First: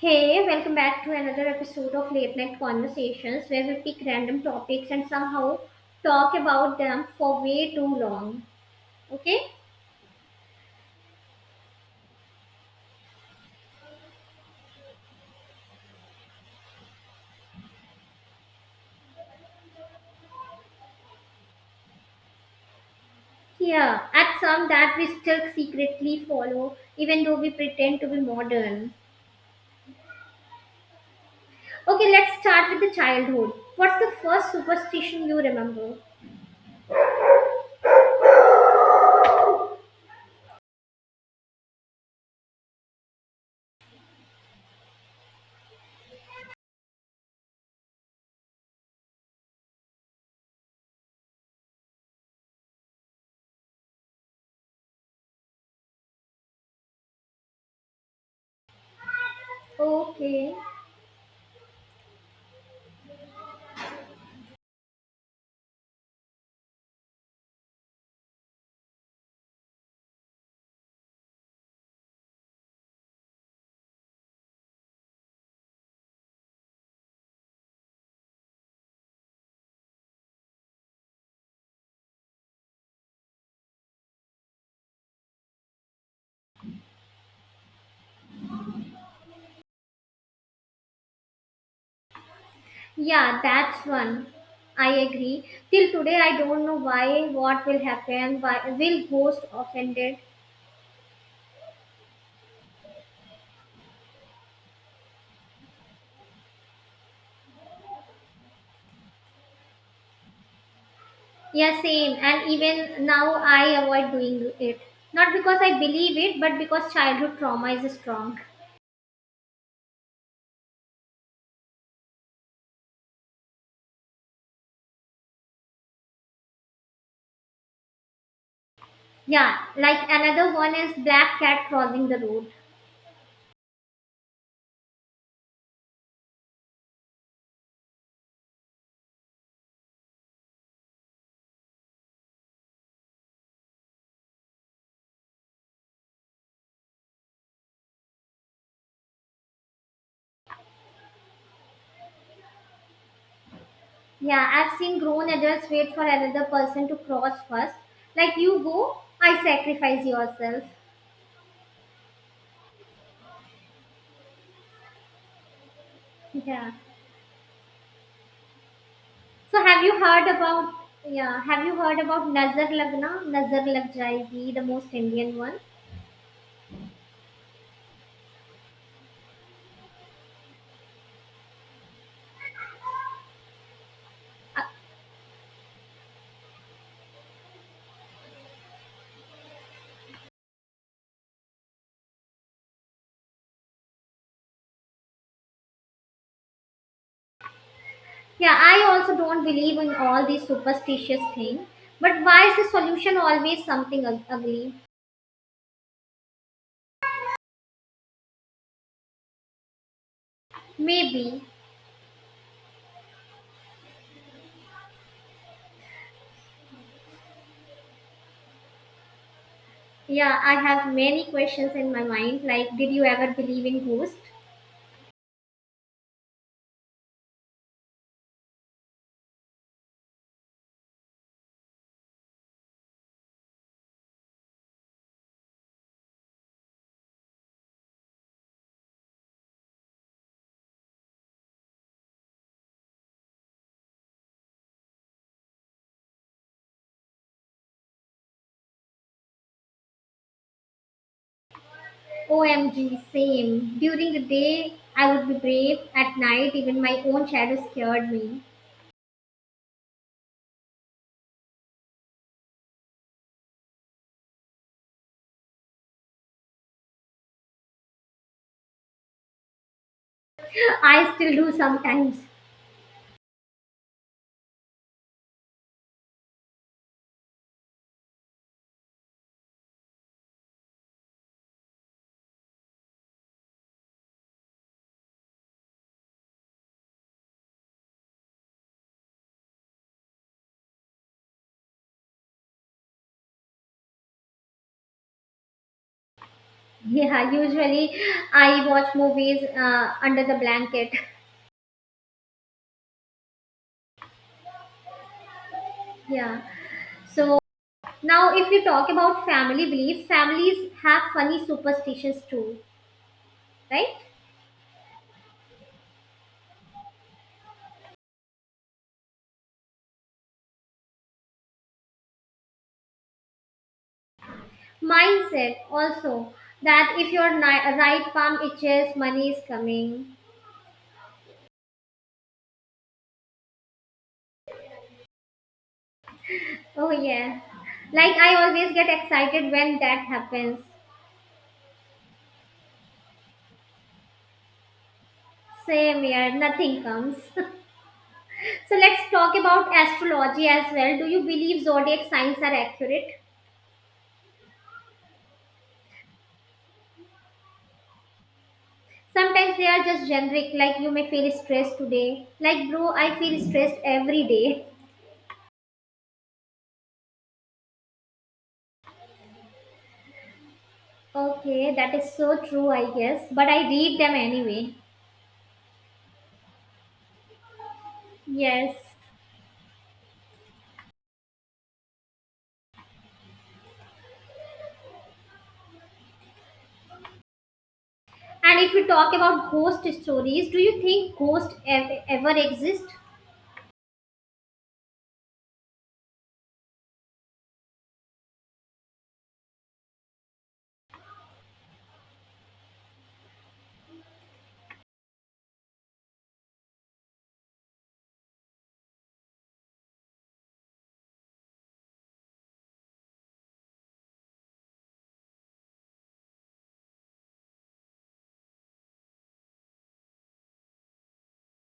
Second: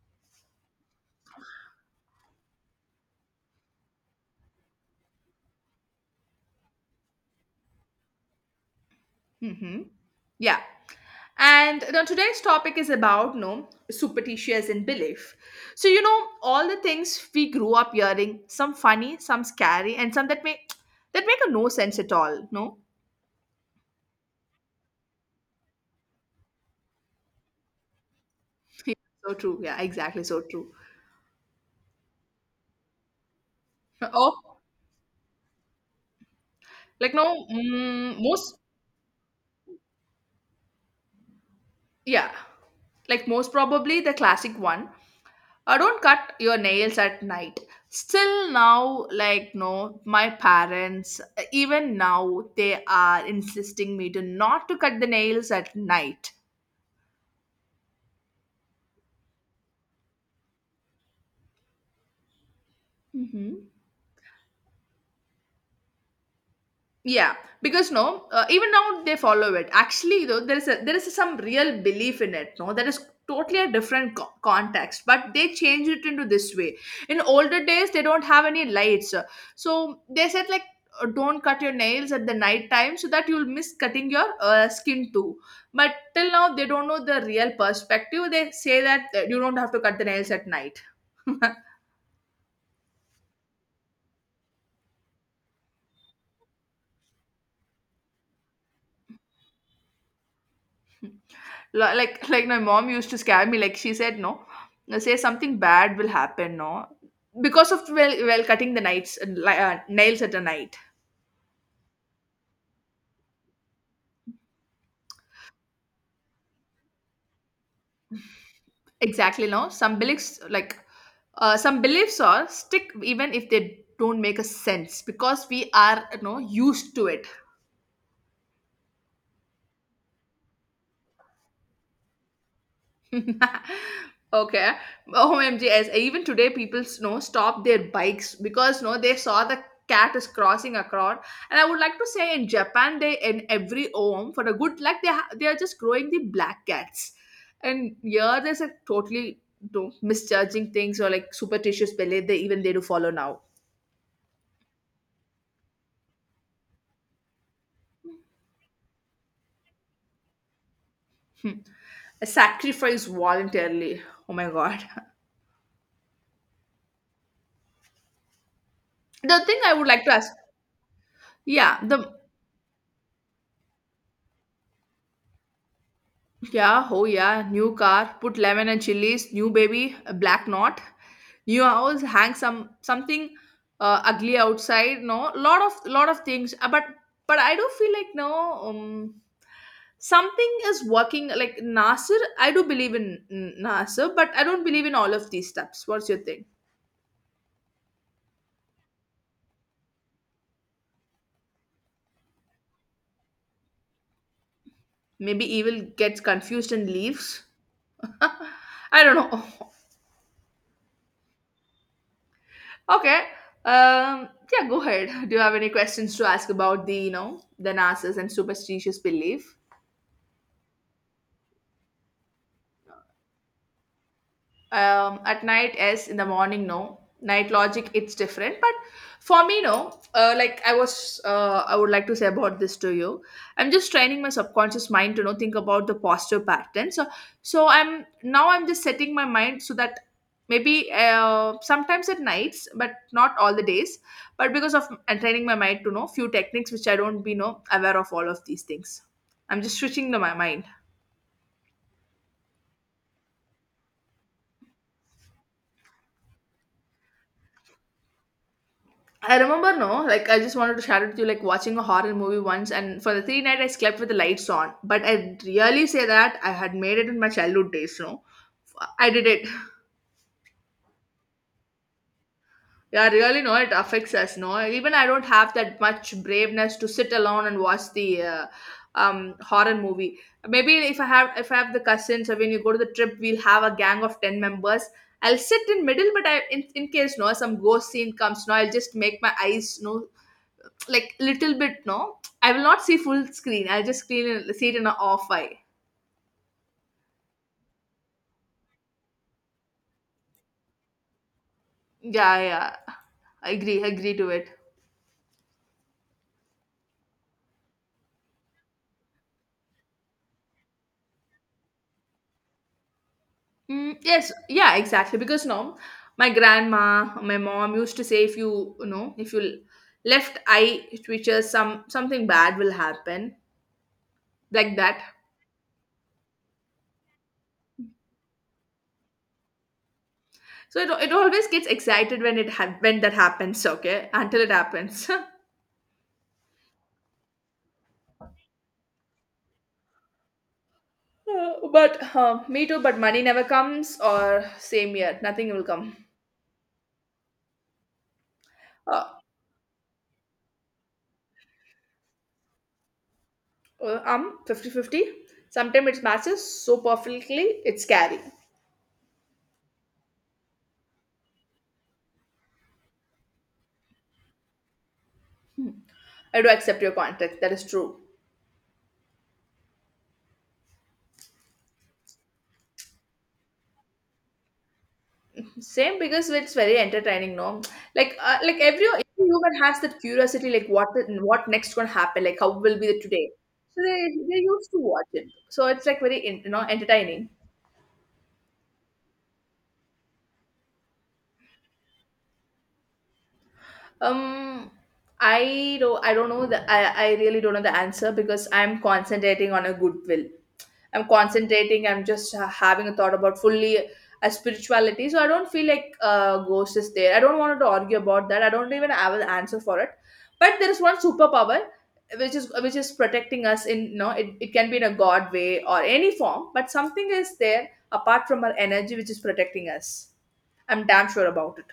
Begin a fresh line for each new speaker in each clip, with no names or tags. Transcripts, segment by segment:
Hey, welcome back to another episode of Late Night Conversations where we pick random topics and somehow talk about them for way too long. Okay?
Mm-hmm. Yeah. And now today's topic is about no superstitious and belief. So you know all the things we grew up hearing, some funny, some scary, and some that make a no sense at all. No,
Yeah, at some that we still secretly follow even though we pretend to be modern.
so true. Yeah, exactly. So true.
Okay, let's start with the childhood. What's the first
Oh,
superstition you remember?
like no mm, most yeah, like most probably the classic one. I don't cut your nails at night. Still now, like no, my parents, even now, they are insisting me to not to cut the nails at night.
Okay.
hmm Yeah, because no, even now they follow it. Actually, though, there is there is some real belief in it. No, that is totally a different context, but they changed it into this way. In older days, they don't have any lights, so they said like, don't cut your nails at the night time so that you'll miss cutting your skin too. But till now, they don't know the real perspective. They say that you don't have to cut the nails at night.
Yeah, that's one. I agree. Till today, I don't know why, what will happen, why will ghost offended.
Like my mom used to scare me, like she said no, say something bad will happen, no, because of well cutting the nights, nails at a night.
Yeah, same. And even now, I avoid doing it. Not because I believe it, but because childhood trauma is strong.
Exactly, no, some beliefs like some beliefs are stick even if they don't make a sense because we are, used to it.
Yeah, like another one is black cat crossing the road.
Okay. OMG, as even today people s- know stop their bikes because no they saw the cat is crossing across. And I would like to say in Japan, they in every home for a good luck, they are just growing the black cats, and here there's a totally no, misjudging things or like superstitious belief they even they do follow now.
Yeah, I've seen grown adults wait for another person to cross first. Like you go, I sacrifice yourself.
Hmm. Sacrifice voluntarily. Oh my god.
Yeah.
The thing
So
I
have
would
you
like to
heard
ask,
about yeah, have you
yeah
heard
the
about Nazar Lagna, Nazar Lag Jayegi, the most Indian one?
yeah, oh yeah, new car, put lemon and chilies, new baby, a black knot, new house, hang something ugly outside, no, lot of things. But I do feel like no, something is working. Like Nasir, I do believe in Nasir, but I don't believe in all of these steps. What's your thing?
Yeah, I also don't believe in all these superstitious things. But why is the solution always something ugly?
Maybe evil gets confused and leaves. I don't know.
Maybe.
Okay. Yeah, go ahead. Do you have any questions to ask about the, the NASA's and superstitious belief?
Yeah, I have many questions in my mind. Like, did you ever believe in ghosts?
At night yes, in the morning no. Night logic it's different, but for me no, I would like to say about this to you. I'm just training my subconscious mind to know think about the posture pattern, so I'm just setting my mind so that maybe sometimes at nights, but not all the days. But because of I'm training my mind to know few techniques which I don't be know aware of all of these things, I'm just switching my mind.
OMG, same. During the day, I would be brave. At night, even my own shadow scared me.
I remember, no, like I just wanted to share it with you, like watching a horror movie once, and for the 3 night I slept with the lights on. But I really say that I had made it in my childhood days, no. I did it.
I still do sometimes.
Yeah, really, no, it affects us, no. Even I don't have that much braveness to sit alone and watch the horror movie. Maybe if I have the cousins, or when you go to the trip, we'll have a gang of 10 members. I'll sit in middle, but in case no some ghost scene comes, no, I'll just make my eyes no, like little bit no, I will not see full screen, I'll just screen it- see it in an off eye.
Yeah, usually I watch movies under the blanket.
Yeah, yeah, agree to it.
Yeah. So now, if we talk about family beliefs, families have funny superstitions too, right?
Mm, yes, yeah, exactly. Because no, my mom used to say if you, left eye twitches, something bad will happen, like that.
Mindset also that if your right palm itches, money is coming.
So it always gets excited when when that happens. Okay, until it happens.
Oh, yeah. Like, I always get excited when that happens.
But me too. But money never comes, or same year, nothing will come.
Same here, nothing comes. So, let's
Uh,
talk about astrology as well. Do you believe zodiac signs are accurate?
50-50. Sometimes it matches so perfectly, it's scary.
Sometimes they are just generic, like you may feel stressed today. Like, bro, I feel stressed every day.
I do accept your context. That is true.
Okay, that is so true, I guess. But I read them anyway.
Same, because it's very entertaining, no? Like,
Yes.
every human has that curiosity, like what next gonna happen, like how will be the today. So they they used to watch it. So it's like very entertaining.
And if you talk about ghost stories, do you think ghosts ever exist?
Um, I don't know the I really don't know the answer because I'm concentrating on a goodwill. I'm concentrating. I'm just having a thought about fully a spirituality. So I don't feel like ghost is there. I don't want to argue about that. I don't even have an answer for it. But there is one superpower which is protecting us in, it, it can be in a god way or any form, but something is there apart from our energy which is protecting us. I'm damn sure about it.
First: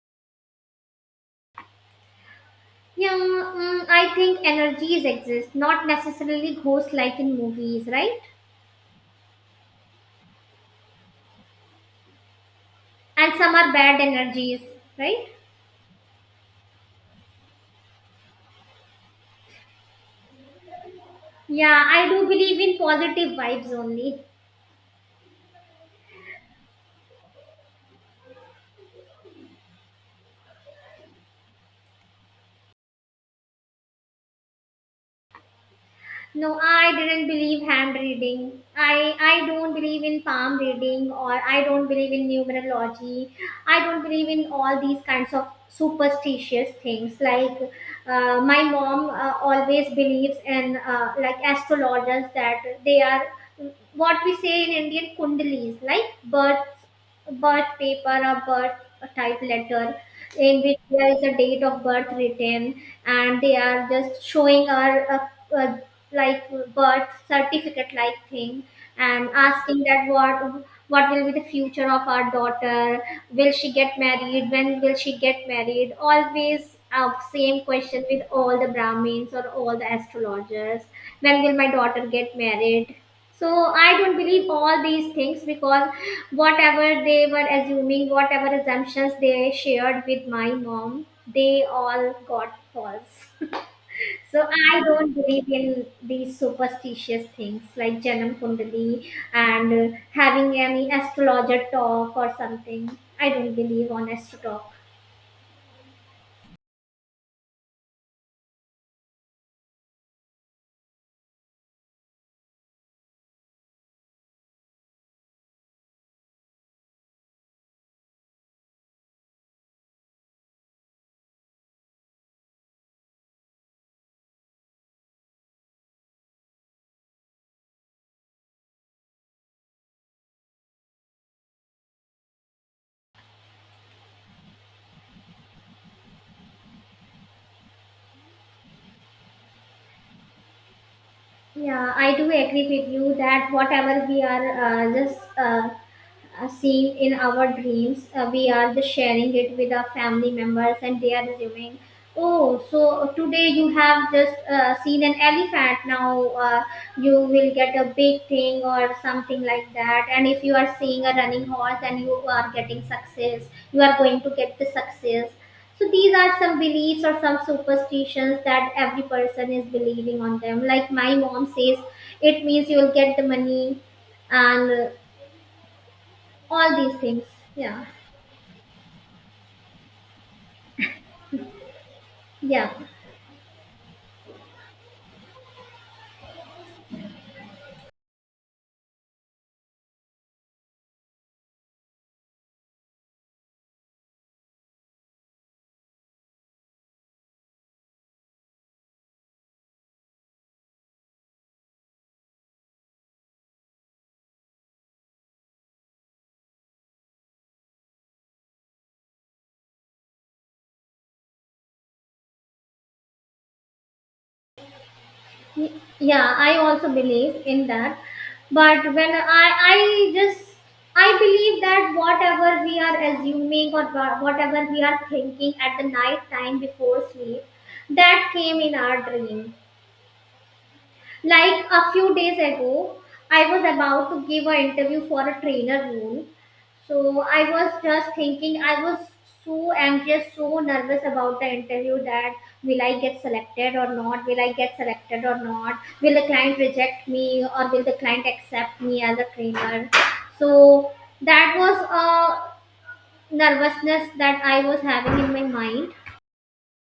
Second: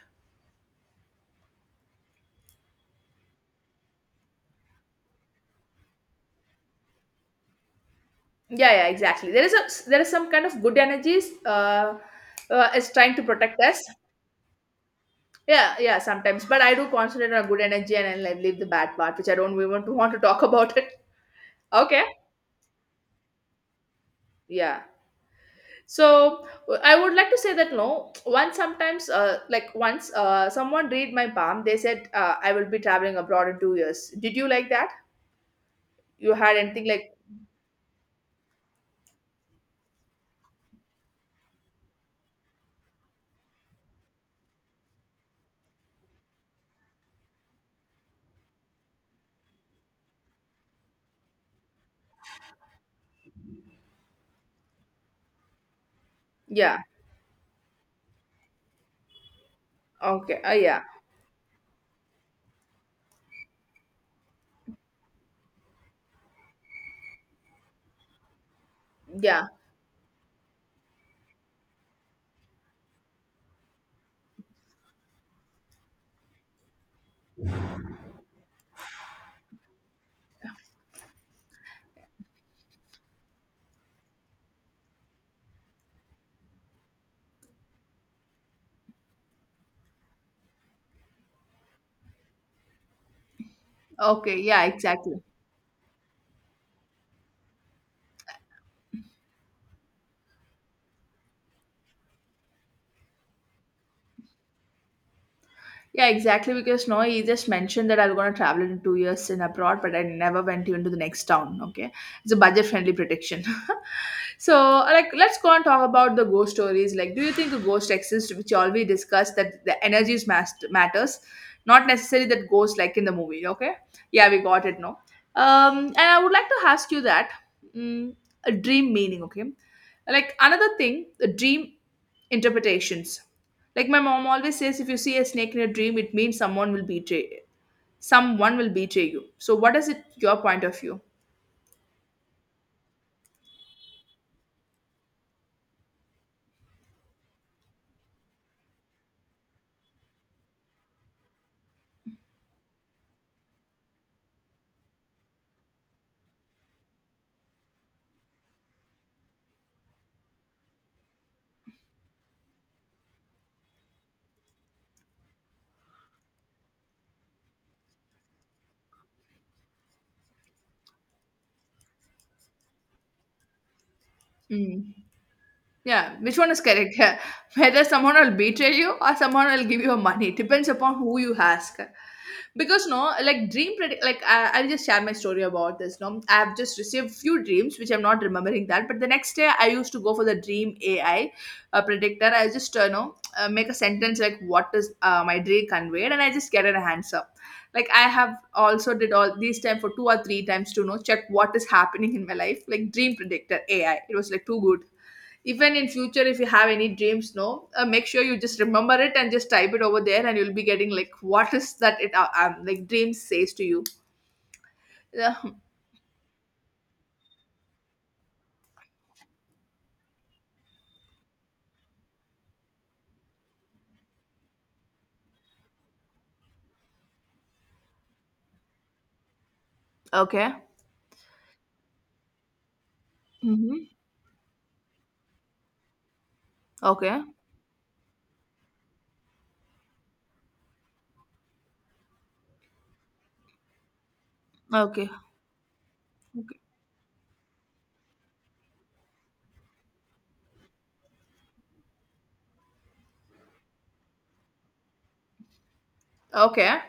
Yeah, I think energies exist, not necessarily ghosts like in movies, right?
Yeah, yeah, exactly. There is some kind of good energies is trying to
And some
protect
are
us.
bad energies, right?
Yeah, yeah, sometimes. But I do concentrate on good energy and I, like, leave the bad part, which I don't even want to talk about it.
Yeah,
Okay.
I do believe in positive vibes only.
Yeah. So I would like to say that no, once sometimes, like once someone read my palm, they said I will be traveling abroad in 2 years. Did you like that? You had
No,
anything
I
like,
didn't believe hand reading. I don't believe in palm reading or I don't believe in numerology. I don't believe in all these kinds of superstitious things. Like my mom always believes in like astrologers that they are what we say in Indian kundalis, like
yeah.
birth paper, a birth type letter
Okay.
in which
Yeah.
there is a date of birth written, and they are just showing our uh, like birth certificate like thing and
Yeah.
asking that what will be the future of our daughter, will she get married, when will she get married, always same question with all the brahmins or all the astrologers, when will my daughter get married? So I don't believe all these things because whatever they were assuming, whatever assumptions they shared with my mom, they all got false.
Okay.
So
Yeah,
I don't
exactly.
believe in these superstitious things like Janam Kundali and having any astrologer talk or something. I don't believe on astro talk.
Yeah, exactly. Because no, he just mentioned that I'm gonna travel in 2 years in abroad, but I never went even to the next town. Okay, it's a budget-friendly prediction. So, like, let's go and talk about the ghost stories. Like, do you think a ghost exists, which already discussed that the energies matters, not necessarily that ghost like in the movie. Okay, yeah, we got it. No, and I would like to ask you that mm, a dream meaning. Okay, like another thing, the dream interpretations. Like my mom always says, if you see a snake in a dream, it means someone will betray you. So what is it your point of view?
Yeah, I do agree with you that whatever we are just seeing in our dreams, we are just sharing it with our family members and they are assuming, oh, so today you have just seen an elephant, now you will get a big thing or something like that. And if you are seeing a running horse and you are getting success, you are going to get the success. So these are some beliefs or some superstitions that every person is believing on them. Like my mom says, it means you'll get the money and
Mm. Yeah, which one is
all
correct?
these
Yeah.
things.
Whether
Yeah,
someone will betray you or someone will give you money. Depends upon who you ask.
yeah,
Because no, like dream predict, like I'll just share my story about this, no, I have just received few dreams which I'm not remembering that, but the next day I used to go for the dream AI predictor. I just know make a sentence like what is my dream conveyed and I just get an answer. Like I have also did all these time for two or three times to know check what is happening in my life. Like dream predictor AI, it was like too good. Even in future if you have any dreams, no, make sure you just remember it and just type it over there, and you'll be getting like what is that it, like dream says to you. Yeah.
yeah. I also believe in that. But when I just, I believe that whatever we are assuming or whatever we are thinking at the night time before sleep, that came in our dream.
Okay.
Like a few days ago, I was
Mm-hmm.
about to give an interview for a trainer role.
Okay.
So I was just thinking, I was so anxious, so nervous about the interview that will I get selected or not? Will I get
Okay.
selected or not? Will the
Okay.
client reject me or will the client accept me as a trainer? So that was a nervousness that I was having in my mind.
Okay.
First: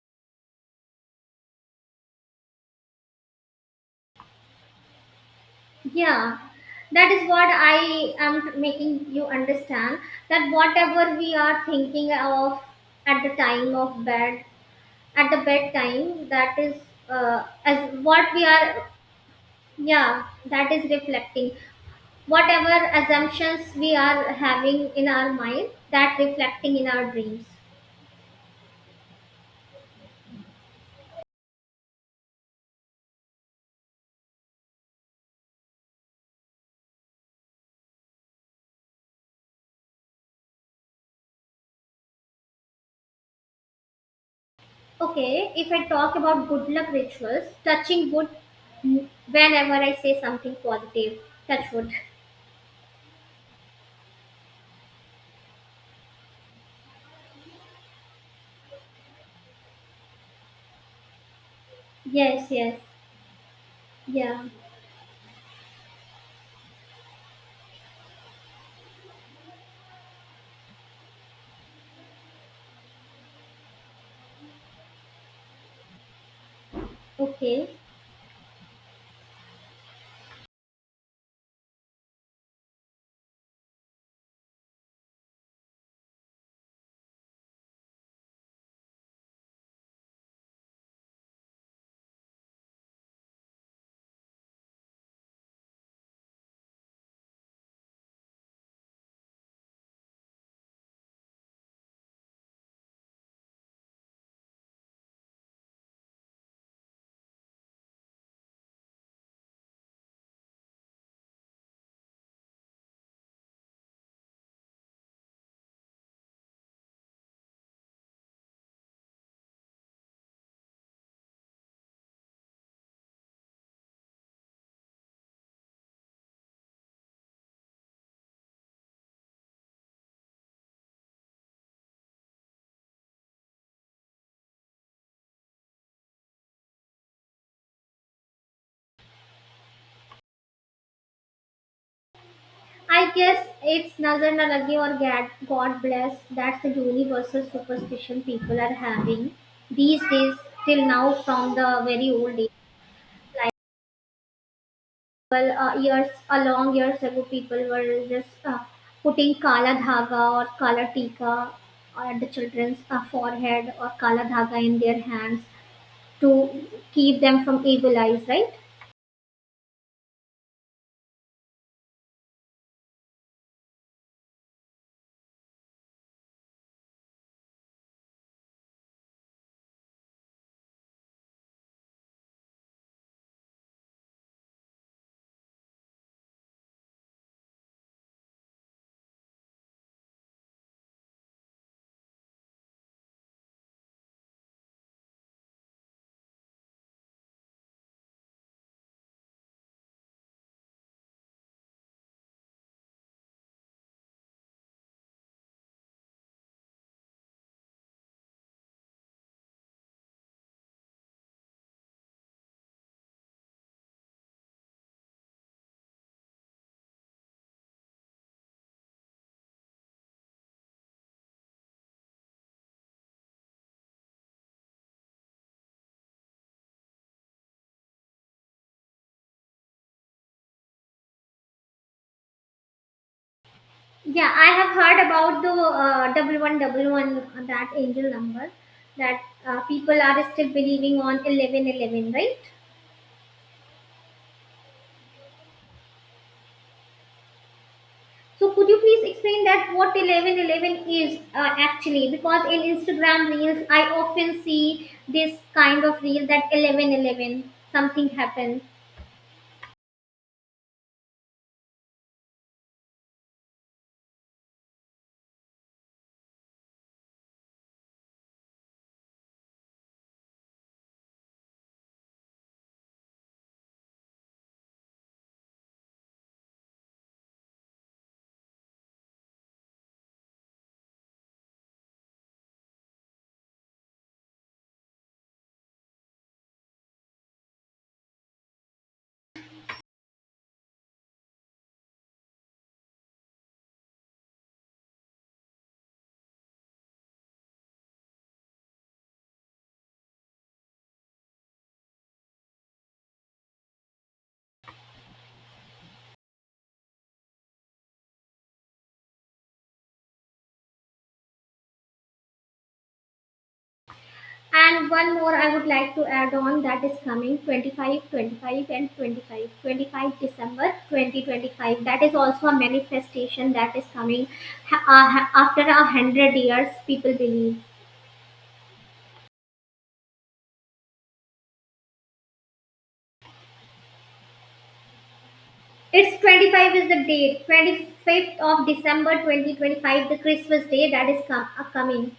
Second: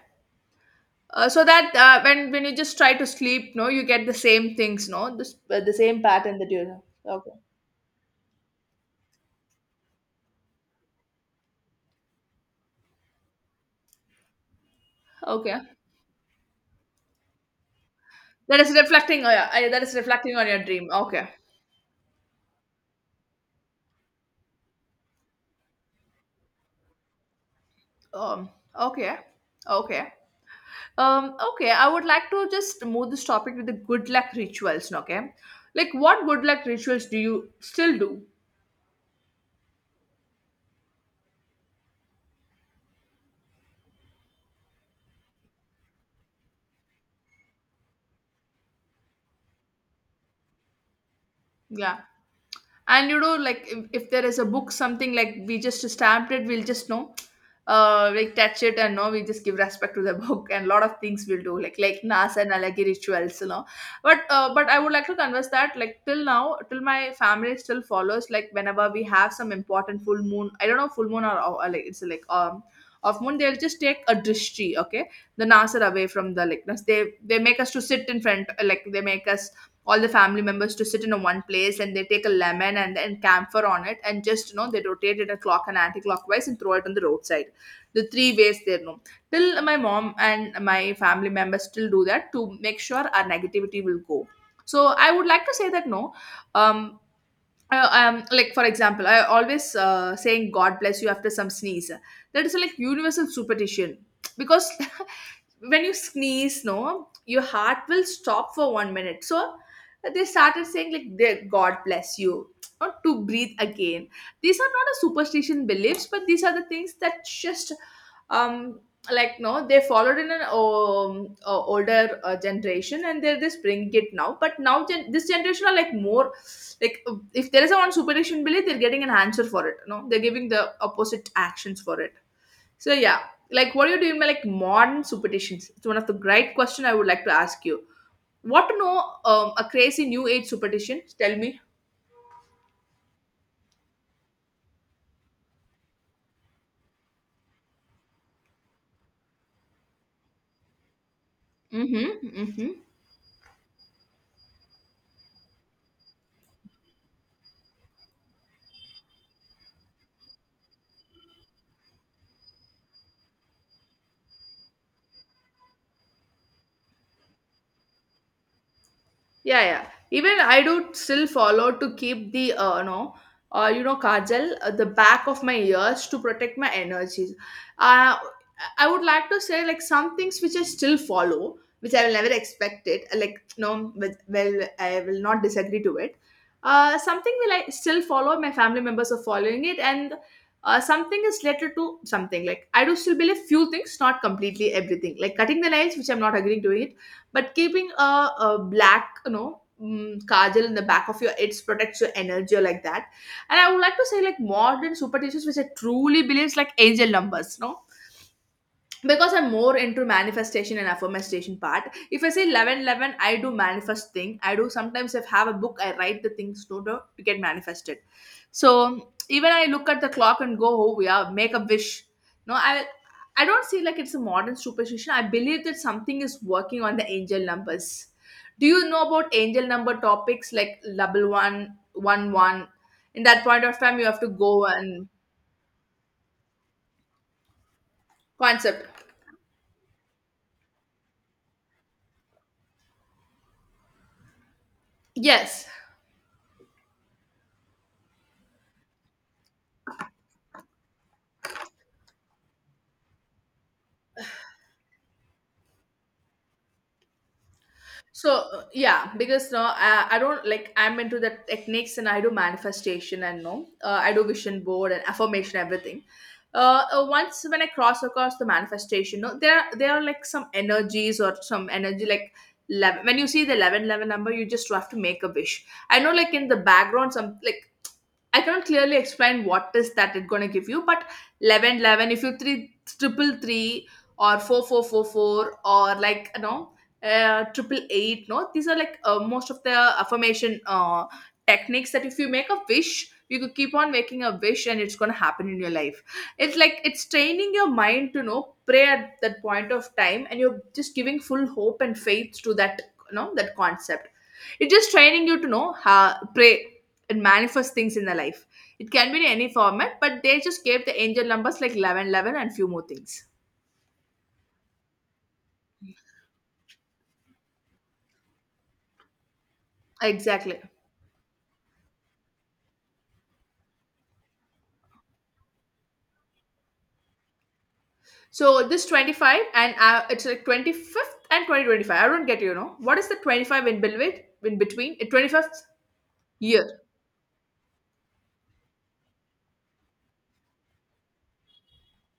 so that when you just try to sleep, no, you get the same things no, the same pattern
Yeah,
that you
that
have.
is
Okay.
what I am making you understand, that whatever we are thinking of at the time of bed, at the
Okay.
bedtime, that is as what we are,
That is
yeah,
reflecting on your
that is
dream. Okay.
reflecting. Whatever assumptions we are having in our mind, that reflecting in our dreams.
um okay. Okay. Okay, I would like to just move this topic to the good luck rituals, okay? Like, what good luck rituals do you still do?
Okay, if I talk about good luck rituals, touching wood whenever I say something positive, touch wood.
Yeah. And you know like if there is a book, something like we just stamped it, we'll just know like touch it, and no, we just give respect to the book, and a lot of things we'll do, like nas
Yes,
and
yes,
alagi rituals, you know. But
yeah.
I would like to converse that like till now, till my family still follows, like whenever we have some important full moon, I don't know, full or like it's like of moon, they'll just take a drishti, okay, the nasar away from the, they make
Okay.
us to sit in front, like they make us all the family members to sit in a one place, and they take a lemon and then camphor on it, and just you know they rotate it a clock and anti-clockwise and throw it on the roadside, the three ways there, no, till my mom and my family members still do that to make sure our negativity will go. So I would like to say that no, um like for example, I always saying God bless you after some sneeze. That is like universal superstition because when you sneeze, no, your heart will stop for 1 minute. So they started saying like God bless you, or to breathe again. These are not a superstition beliefs, but these are the things that just um like no they followed in an older generation, and they're just bring it now. But now this generation are like more like, if there is a one superstition belief, they're getting an answer for it. No, they're giving the opposite actions for it. So yeah, like what are you doing by like modern superstitions, it's one of the great question I would like to ask you. What to know? A crazy new age superstition, tell me.
I guess it's Nazar na Lagi or God, God Bless. That's the universal superstition people are having these days till now from the very
Mm-hmm,
old days.
mm-hmm.
Like, well, years, a long years ago, people were just putting Kala Dhaga or Kala Tika on the children's forehead or Kala Dhaga in their hands to keep them from evil eyes, right?
Yeah, yeah. Even I do still follow to keep the no, kajal, the back of my ears to protect my energies. Uh, I would like to say like some things which I still follow, which I will never expect it. Like no, with, well, I will not disagree to it. Something will I still follow. My family members are following it, and something is related to something. Like I do still believe few things, not completely everything. Like cutting the nails, which I'm not agreeing to it, but keeping a black, kajal in the back of your it protects your energy or like that. And I would like to say like modern superstitions which I truly believe is like angel numbers, no? Because I'm more into manifestation and affirmation part. If I say 11 11, I do manifest thing. I do sometimes, if have a book, I write the things to get manifested. So even I look at the clock and go, oh, we are make a wish. No, I don't see like it's a modern superstition. I believe that something is working on the angel numbers. Do you know about angel number topics like double one one one? In that point of time you have to
Yeah, I
go
have heard
and
about the w one double one, that angel number,
concept.
that people are still believing on 1111, right?
Yes.
So, could you please explain that what 1111 is actually? Because in Instagram reels, I often see this kind of reel that 1111, something
So
happens.
yeah, because no, I don't like I'm into the techniques and I do manifestation and no, I do vision board and affirmation everything. Once when I cross across the manifestation, no, there are like some energies or some energy like 11, when you see the 11 11 number, you just have to make a wish. I know like in the background some like I cannot clearly explain what is that it's gonna give you, but 11, 11. If you three triple three or four four four four or like triple eight, no, these are like most of the affirmation techniques that if you make a wish, you could keep on making a wish and it's gonna happen in your life. It's like it's training your mind to know pray at that point of time, and you're just giving full hope and faith to that you know that concept. It's just training you to know how pray and manifest things in their life. It can be in any format, but they just gave the angel numbers like 11, 11, and few more things.
And one more I would like to add on that is coming 25, 25, and 25. 25
Exactly.
December 2025. That is also a manifestation that is coming after 100 years, people believe.
So this 25 and it's like 25th and 2025. I don't get. What is the 25 in Bilwit in between? 25th
It's 25
year.
is the date. 25th of December 2025, the Christmas day that is coming.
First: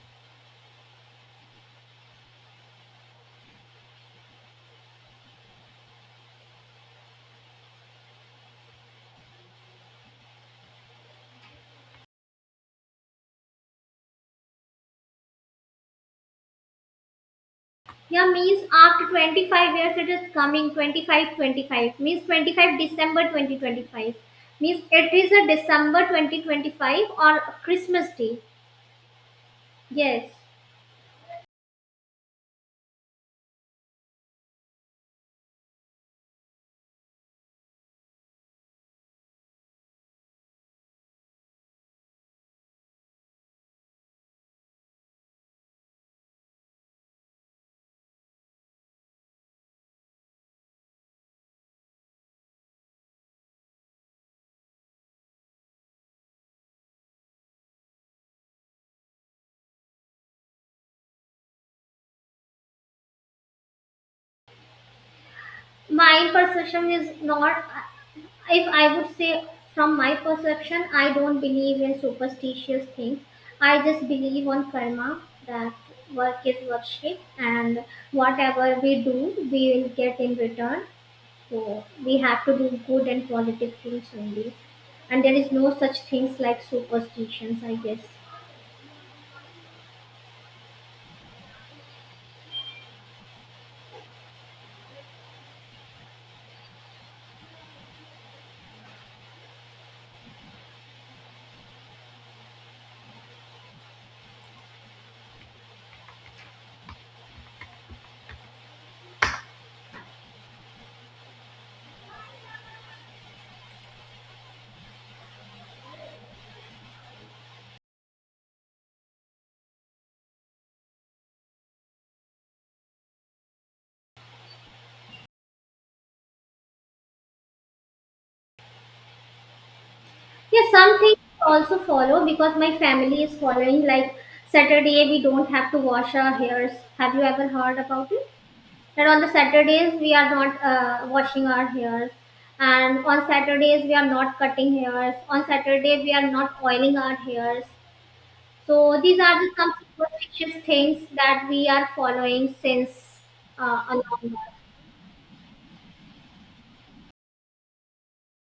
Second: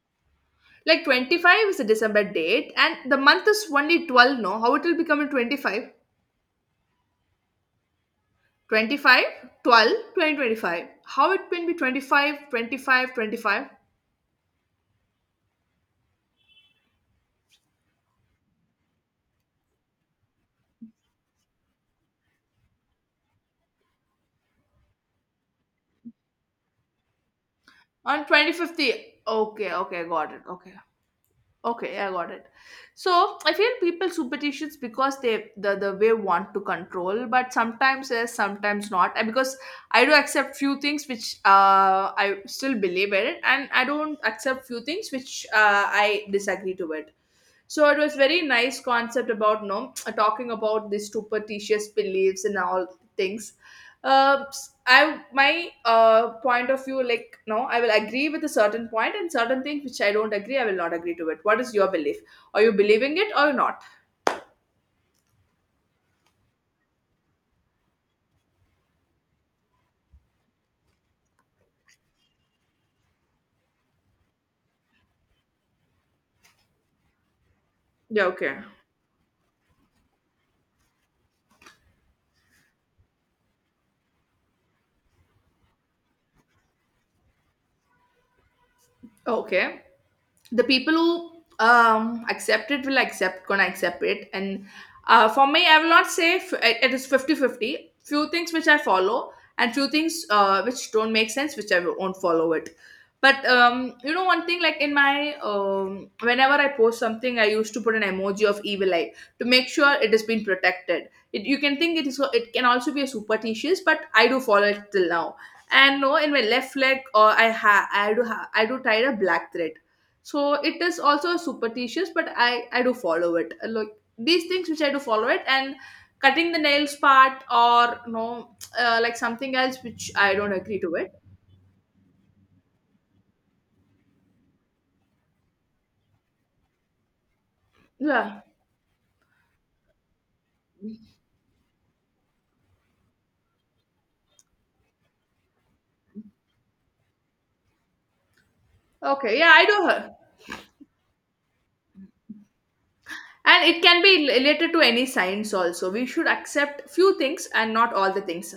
Like 25 is a December date and the month is only 12 no. How it will become in 25? 12 2025. How it can be 25, 25, 25
Yeah, means after 25 years it is coming 25, 25, means 25 December 2025, means it is a December 2025 or Christmas
on
Day.
25th year. Okay, okay,
Yes,
got it. Okay. Okay, yeah, I got it. So I feel people superstitions because they the way want to control, but sometimes yes, sometimes not. And because I do accept few things which I still believe in it, and I don't accept few things which I disagree to it. So it was very nice concept about talking about these superstitious beliefs and all things. Uh, I my point of view like no, I will agree with a certain point and certain things which I don't agree. I will not agree to it. What is your belief? Are you believing it or not?
my perception is not, if I would say from my perception, I don't believe in superstitious things. I just believe on karma, that work is worship and
Yeah, okay.
whatever we do, we will get in return. So we have to do good and positive things only. And there is no such things like superstitions, I guess.
Okay. The people who accept it will accept, gonna accept it. And for me, I will not say it is 50 50. Few things which I follow, and few things which don't make sense, which I won't follow it. But one thing like in my whenever I post something, I used to put an emoji of evil eye to make sure it has been protected. It, you can think it is it can also be a superstitious, but I do follow it till now. And no, in my left leg or I ha- I do ha- I do tie a black thread. So it is also superstitious, but I do follow it. Look, these things which I do follow it, and cutting the nails part or no, like something else which I don't
Yeah,
agree to
some
it.
things I also follow because my family is following. Like Saturday, we don't have to wash our hairs. Have you ever heard about it?
Yeah,
That on the Saturdays we are not washing our hairs, and on Saturdays we are not cutting hairs. On Saturday we are not oiling our hairs. So these
okay,
are
yeah,
the
I
some
do.
superstitious things that we are following since
And it
a
can
long
be
while.
related to any science also. We should accept few things and not all the things.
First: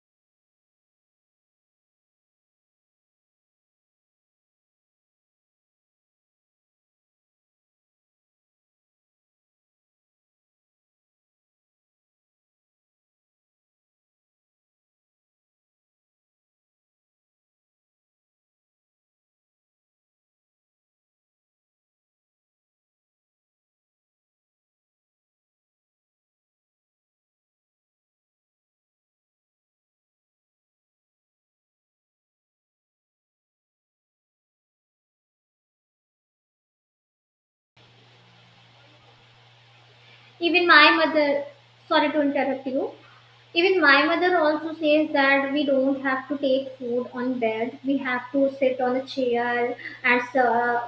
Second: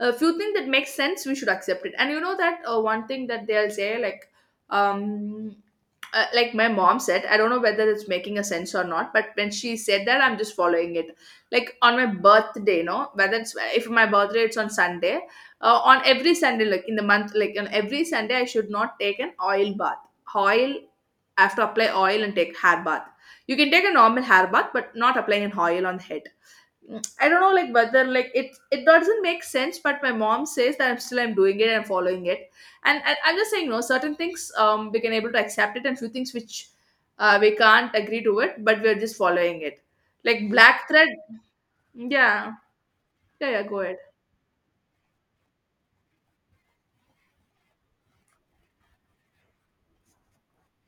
A few things that make sense we should accept it. And you know that, one thing that they'll say um like my mom said, I don't know whether it's making a sense or not, but when she said that, I'm just following it. Like on my birthday, no, whether it's, if my birthday it's on Sunday, on every Sunday like in the month, like on every Sunday I should not take an oil bath. Oil I have to apply oil and take hair bath. You can take a normal hair bath, but not applying an oil on the head. Mm, I don't know, like whether like it doesn't make sense, but my mom says that I'm still I'm doing it and following it, and I'm just saying no. Certain things we can able to accept it, and few things which we can't agree to it, but we're just following it. Like
Even
black
my
thread,
mother, sorry to
yeah,
interrupt you.
yeah, yeah. Go
Even
ahead.
my mother also says that we don't have to take food on bed. We have to sit on a chair and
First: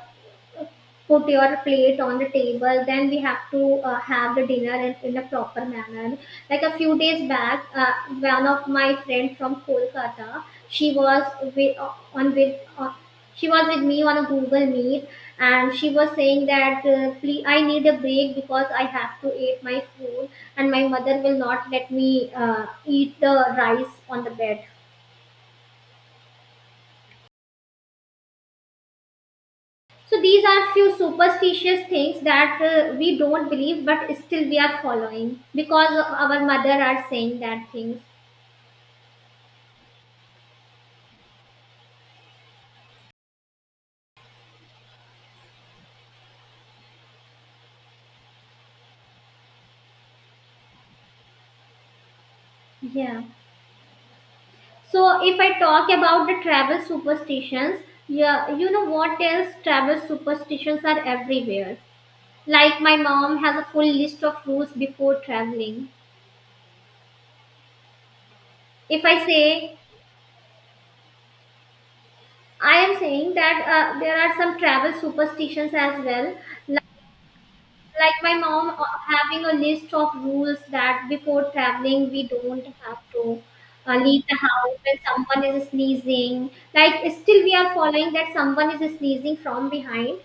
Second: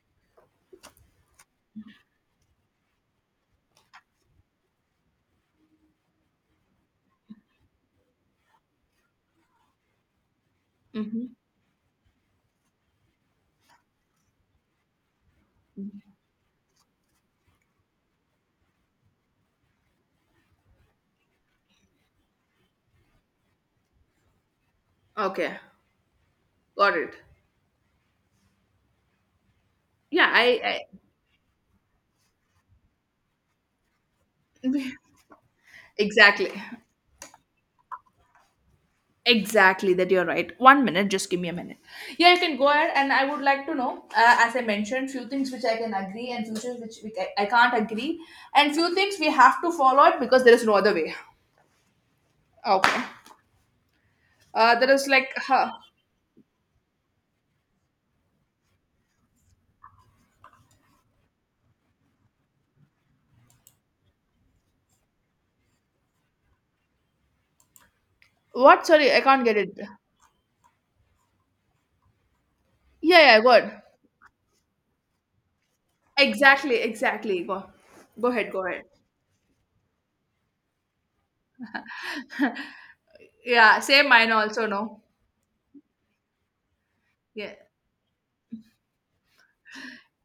put your plate on the table. Then we have to have the dinner in a proper manner. Like a few days back, one of my friend from Kolkata, she was
Hmm.
with, on with she was with me on a google meet, and she was saying that please, I need a break because I have to eat my food, and my mother will not let me eat the rice on the bed.
Okay, got it.
So
Yeah,
these are
I,
few superstitious things that we don't believe but still we are
I
following because of our
exactly.
mother are saying that things.
Exactly, that you're right. One minute, just give me a minute. Yeah, you can go ahead, and I would like to know, as I mentioned, few things which I can agree and few things which I can't agree, and few things we have to follow it because there is no other way. Okay.
Yeah,
There
so
is like,
if I
huh,
talk about the travel superstitions, yeah, you know what else, travel superstitions are everywhere. Like my mom has a full list of rules before traveling.
what?
If
Sorry, I
I
can't get it.
say, I am
Yeah,
saying
yeah, go
that
ahead.
there are some travel superstitions as well.
Exactly,
Like,
exactly.
like,
Go
my
ahead, go
mom
ahead.
having a list of rules that before traveling we don't have to
Yeah, same
leave
mine
the
also.
house when
No.
someone is sneezing. Like still
Yeah,
we are following that someone is sneezing from behind,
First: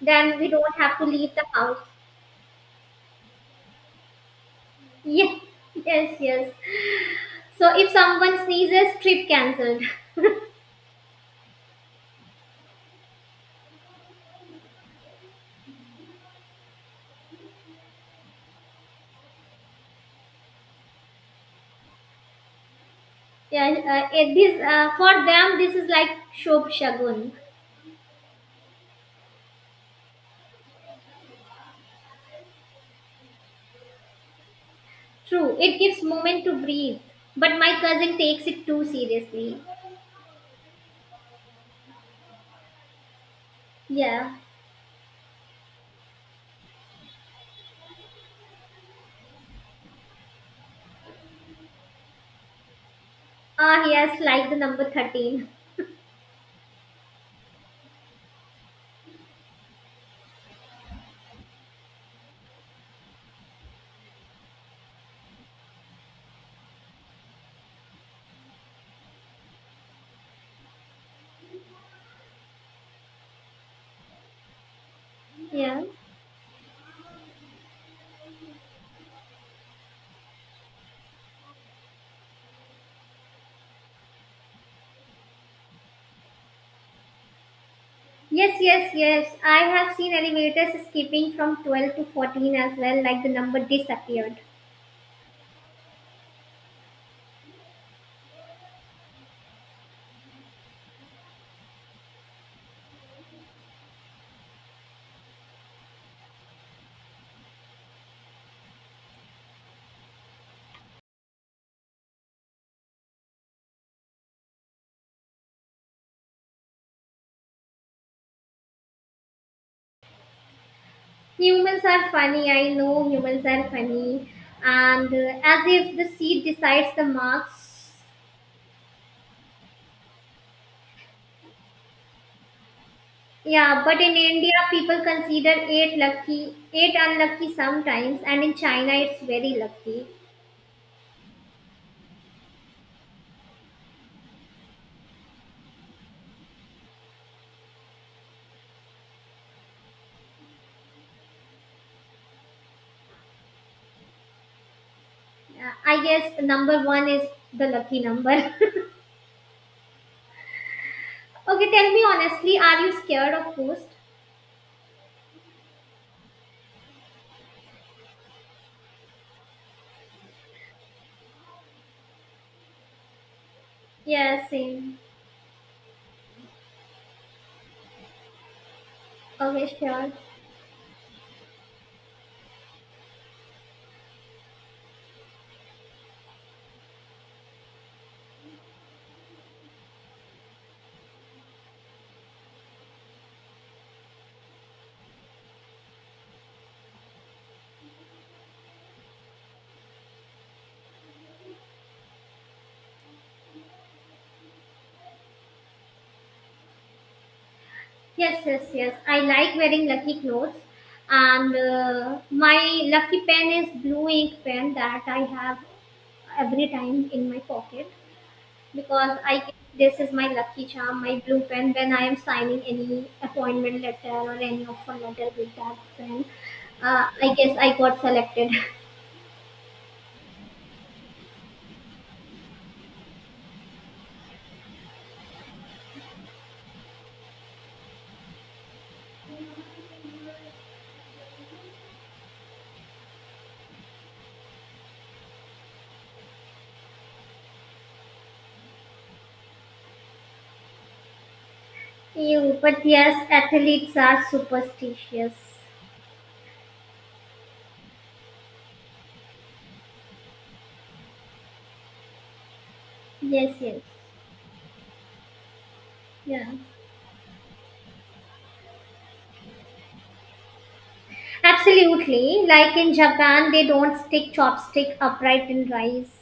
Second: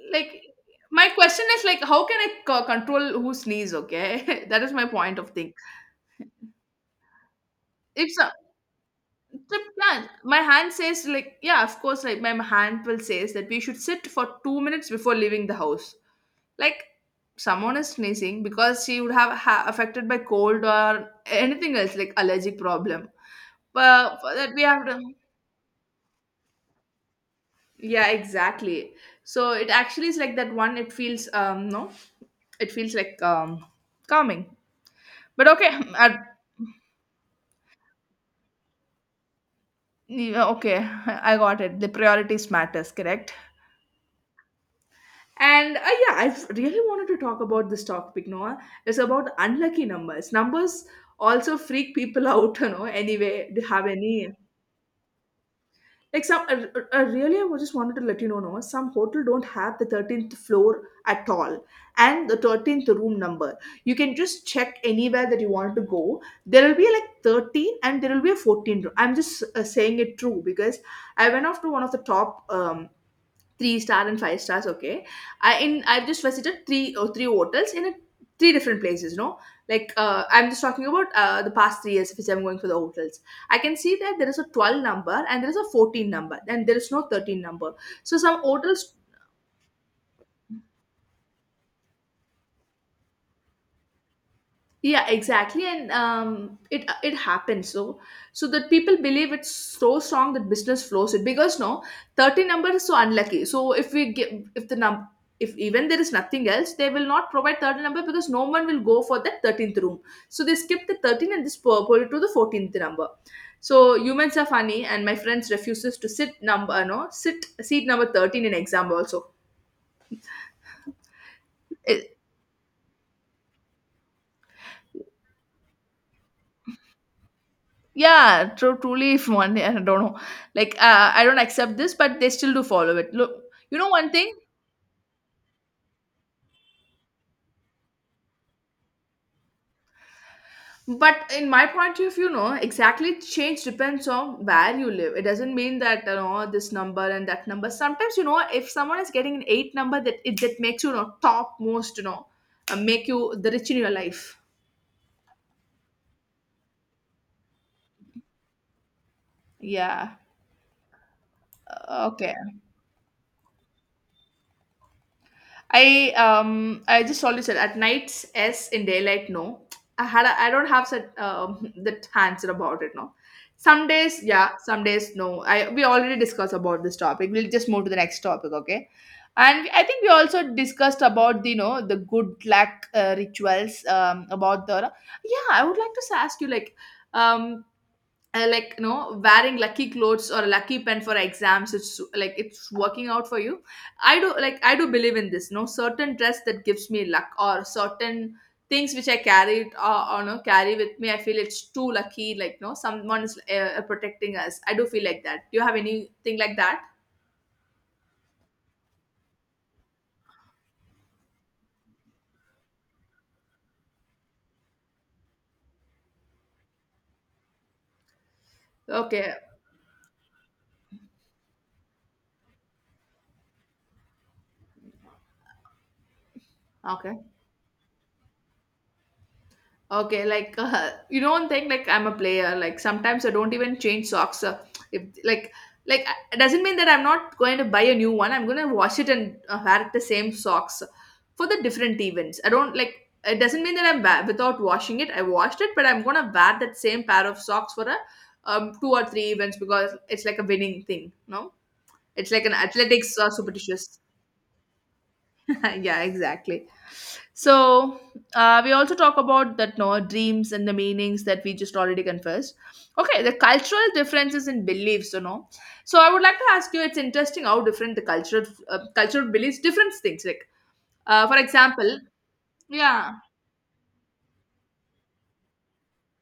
then
like
we don't have to
my
leave
question
the
is
house.
like, how can I control who sneeze? Okay, that is my point of
Yes,
thing.
yes, yes. So if
If so,
someone sneezes, trip
trip
cancelled.
plan. My hand says like yeah, of course. Like my hand will says that we should sit for 2 minutes before leaving the house. Like someone is sneezing because she would have affected by cold or anything else like allergic problem.
Yeah,
But for
it
that
is
we have to.
for them. This is like Shob Shagun.
Yeah, exactly. So it actually is like that one. It feels no, it feels like calming. But
True,
okay,
it gives moment to breathe. But my cousin takes it too seriously.
yeah, okay, I got it. The priorities matters, correct?
Yeah.
And yeah, I really wanted to talk about this topic, Noah. It's about unlucky numbers. Numbers also freak people out. Anyway, do you
Ah,
have
yes,
any
like the number 13.
like some? Really, I just wanted to let you know, Noah. Some hotel don't have the 13th floor at all, and the 13th room number. You can just check anywhere that you want to go. There will be like 13, and there will be a 14 room. I'm just saying it true because I went off to one of the top three star and five stars, okay. i in
Yeah.
i've just visited three hotels in three different places, no. I'm just talking about the past 3 years which I'm going for the hotels. I can see that there is a 12 number and there is a 14 number and there is no 13 number, so some
Yes,
hotels.
yes, yes. I have seen elevators skipping from 12 to 14 as well. Like the number disappeared.
Yeah, exactly. And it happens, so that people believe it's so strong that business flows it, because no, 30 number is so unlucky. So if we give, if the num if even there is nothing else, they will not provide 30 number because no one will go for that 13th room. So they skip the 13 and this purple to the 14th number. So humans are funny, and my friends refuses to sit number, no, sit seat number 13 in exam also.
Humans are funny. I know humans are funny, and as if the seat decides the marks.
Yeah, true, truly. If one day, I don't know. I don't accept this, but they still do follow it, look. You
Yeah,
know
but
one
in
thing,
India, people consider eight lucky, eight unlucky sometimes, and in China, it's very lucky.
but in my point of view, no, exactly change depends on where you live. It doesn't mean that you know this number and that number. Sometimes, you know, if someone is getting an eight number, that makes you, you know, top most, you know, make you the rich in your life.
I guess number one is the lucky number. Okay,
Yeah.
tell me
Okay.
honestly, are you scared of ghosts?
I just always said at nights yes, in daylight no. I don't have such that answer about it now. Some days
Yeah,
yeah, some
same.
days no. I we already discussed about this topic. We'll just move to the next topic, okay?
Okay,
And I think we
sure.
also discussed about the, you know, the good luck rituals about the. Yeah. I would like to ask you, like, um like, you know, wearing lucky clothes or a lucky pen for exams, it's like it's working out for you. I do believe in this, no, certain dress that gives me luck, or certain things which I carry it, or no, carry with me, I feel it's too lucky, like, no, someone is protecting us, I do feel like that. Do you have anything like that?
Yes, yes, yes. I like wearing lucky clothes, and my lucky pen is blue ink pen that I have every time in my pocket, because
Okay.
I guess this is my lucky charm, my blue pen. When I am signing any appointment letter or any offer letter with that pen,
Okay.
I guess I got selected.
Okay, like, you don't think like I'm a player. Like sometimes I don't even change socks. If like it doesn't mean that I'm not going to buy a new one. I'm going to wash it and wear the same socks for the different events. I don't like it doesn't mean that without washing it. I washed it, but I'm going to wear that same pair of socks for a two or three events, because it's like a winning thing, no, it's like an
you, but
athletics
yes, athletes
superstitious.
are superstitious.
Yeah, exactly. So we also talk about that, no, dreams and the meanings that we just already confessed. Okay, the
Yes, yes.
cultural differences in beliefs, you know. So I would like to
Yeah,
ask you, it's interesting how different the cultural cultural beliefs, different things, like for example.
absolutely. Like in
Yeah,
Japan, they don't stick chopstick upright in rice.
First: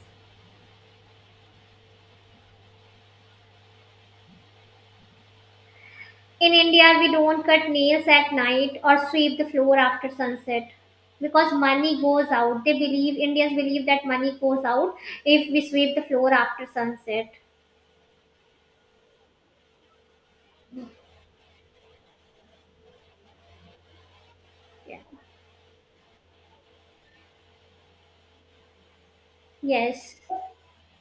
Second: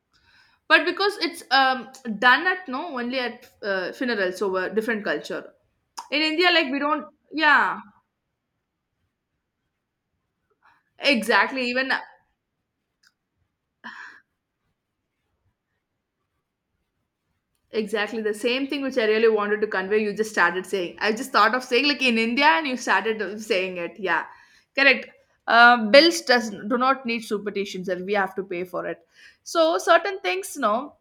but because it's done at, no, only at funerals over different culture. In India,
In
like, we
India,
don't.
we don't cut
Yeah,
nails at night or sweep the floor after sunset because
exactly, even.
money goes out. They believe, Indians believe that money goes out if we sweep the floor after sunset.
Exactly the same thing which I really wanted to convey, you just started saying. I just thought of saying like in India, and you started saying it. Yeah,
Yeah.
correct. Bills does do not need superstitions, and we have to pay for it. So
Yes.
certain things, no,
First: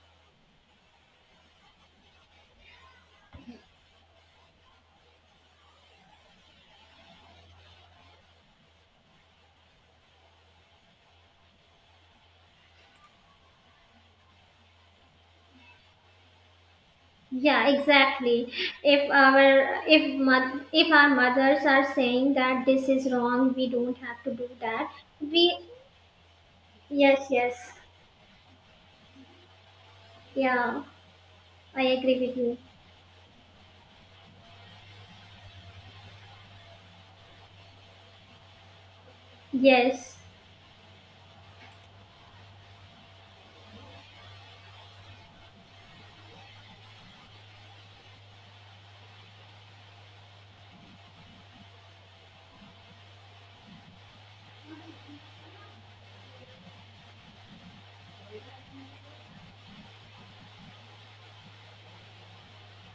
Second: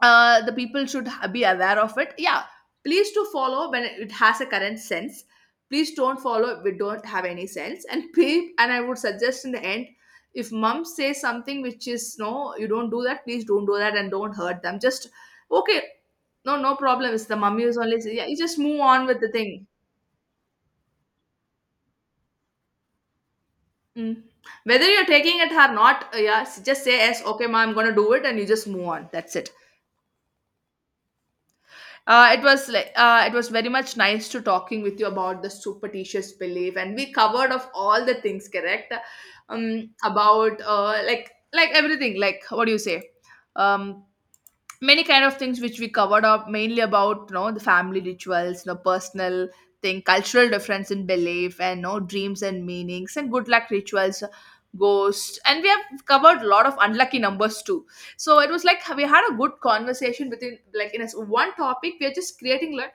the people should be aware of it. Yeah, please to follow when it has a current sense. Please don't follow if it don't have any sense. And and I would suggest, in the end, if mom says something which is no, you don't do that, please don't do that and don't hurt them. Just okay, no, no problem. It's the mummy
Yeah,
who's only, yeah. You
exactly.
just move on
If
with the thing.
our if mo- if our mothers are saying that this is wrong, we don't
Mm.
have to do
Whether
that.
you're taking it
We
or not, yeah, just say yes.
Yes,
Okay mom,
yes.
I'm gonna do it, and you just move on. That's it.
Yeah, I agree with
It
you.
was like it was very much nice to talking with you about the superstitious belief, and we covered of all the things, correct?
Yes.
About like everything, like what do you say? Um, many kind of things which we covered up, mainly about, you know, the family rituals, you know, personal thing, cultural difference in belief, and, you know, dreams and meanings, and good luck rituals, ghosts, and we have covered a lot of unlucky numbers too. So it was like we had a good conversation within, like, in a one topic we are just creating, like,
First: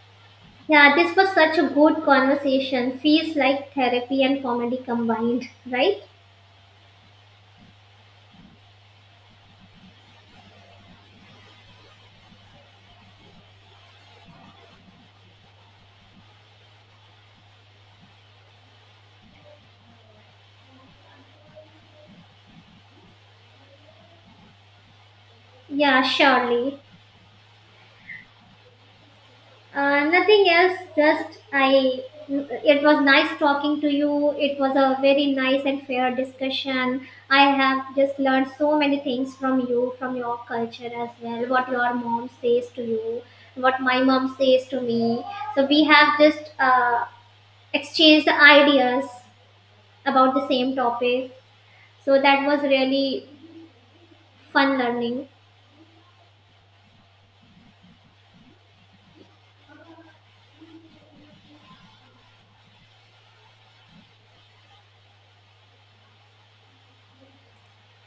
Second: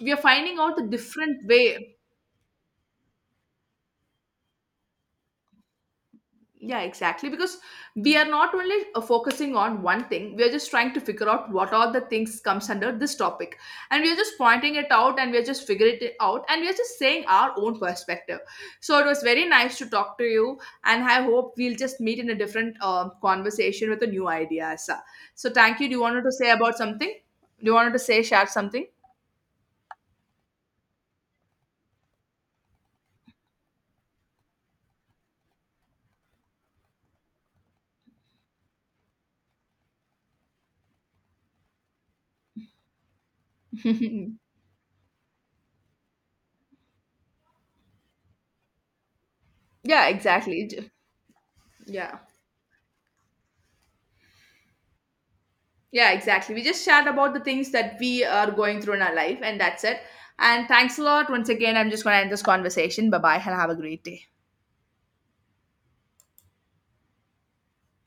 we are finding out the
Yeah, this was
different
such a
way.
good conversation. Feels like therapy and comedy combined, right?
Yeah, exactly. Because we are not only focusing on one thing, we are just trying to figure out what are the things comes under this topic. And we are just pointing it out, and we are just figuring it out, and we are just saying our own perspective. So it was very nice to talk to you, and I hope we'll just meet in a different conversation with a new idea. Asa. So thank you. Do you
Yeah,
wanted to say about
surely.
something? Do you wanted to say, share something?
Nothing else, just I. It was nice talking to you. It was a very nice and fair discussion. I have just learned so many things from you, from your culture as well, what your mom says to you, what my
Yeah,
mom says to me. So we have just exchanged the ideas about the
exactly.
same topic.
Yeah.
So that was really fun learning.
Yeah, exactly. We just shared about the things that we are going through in our life, and that's it. And thanks a lot. Once again, I'm just going to end this conversation. Bye bye, and have a great day.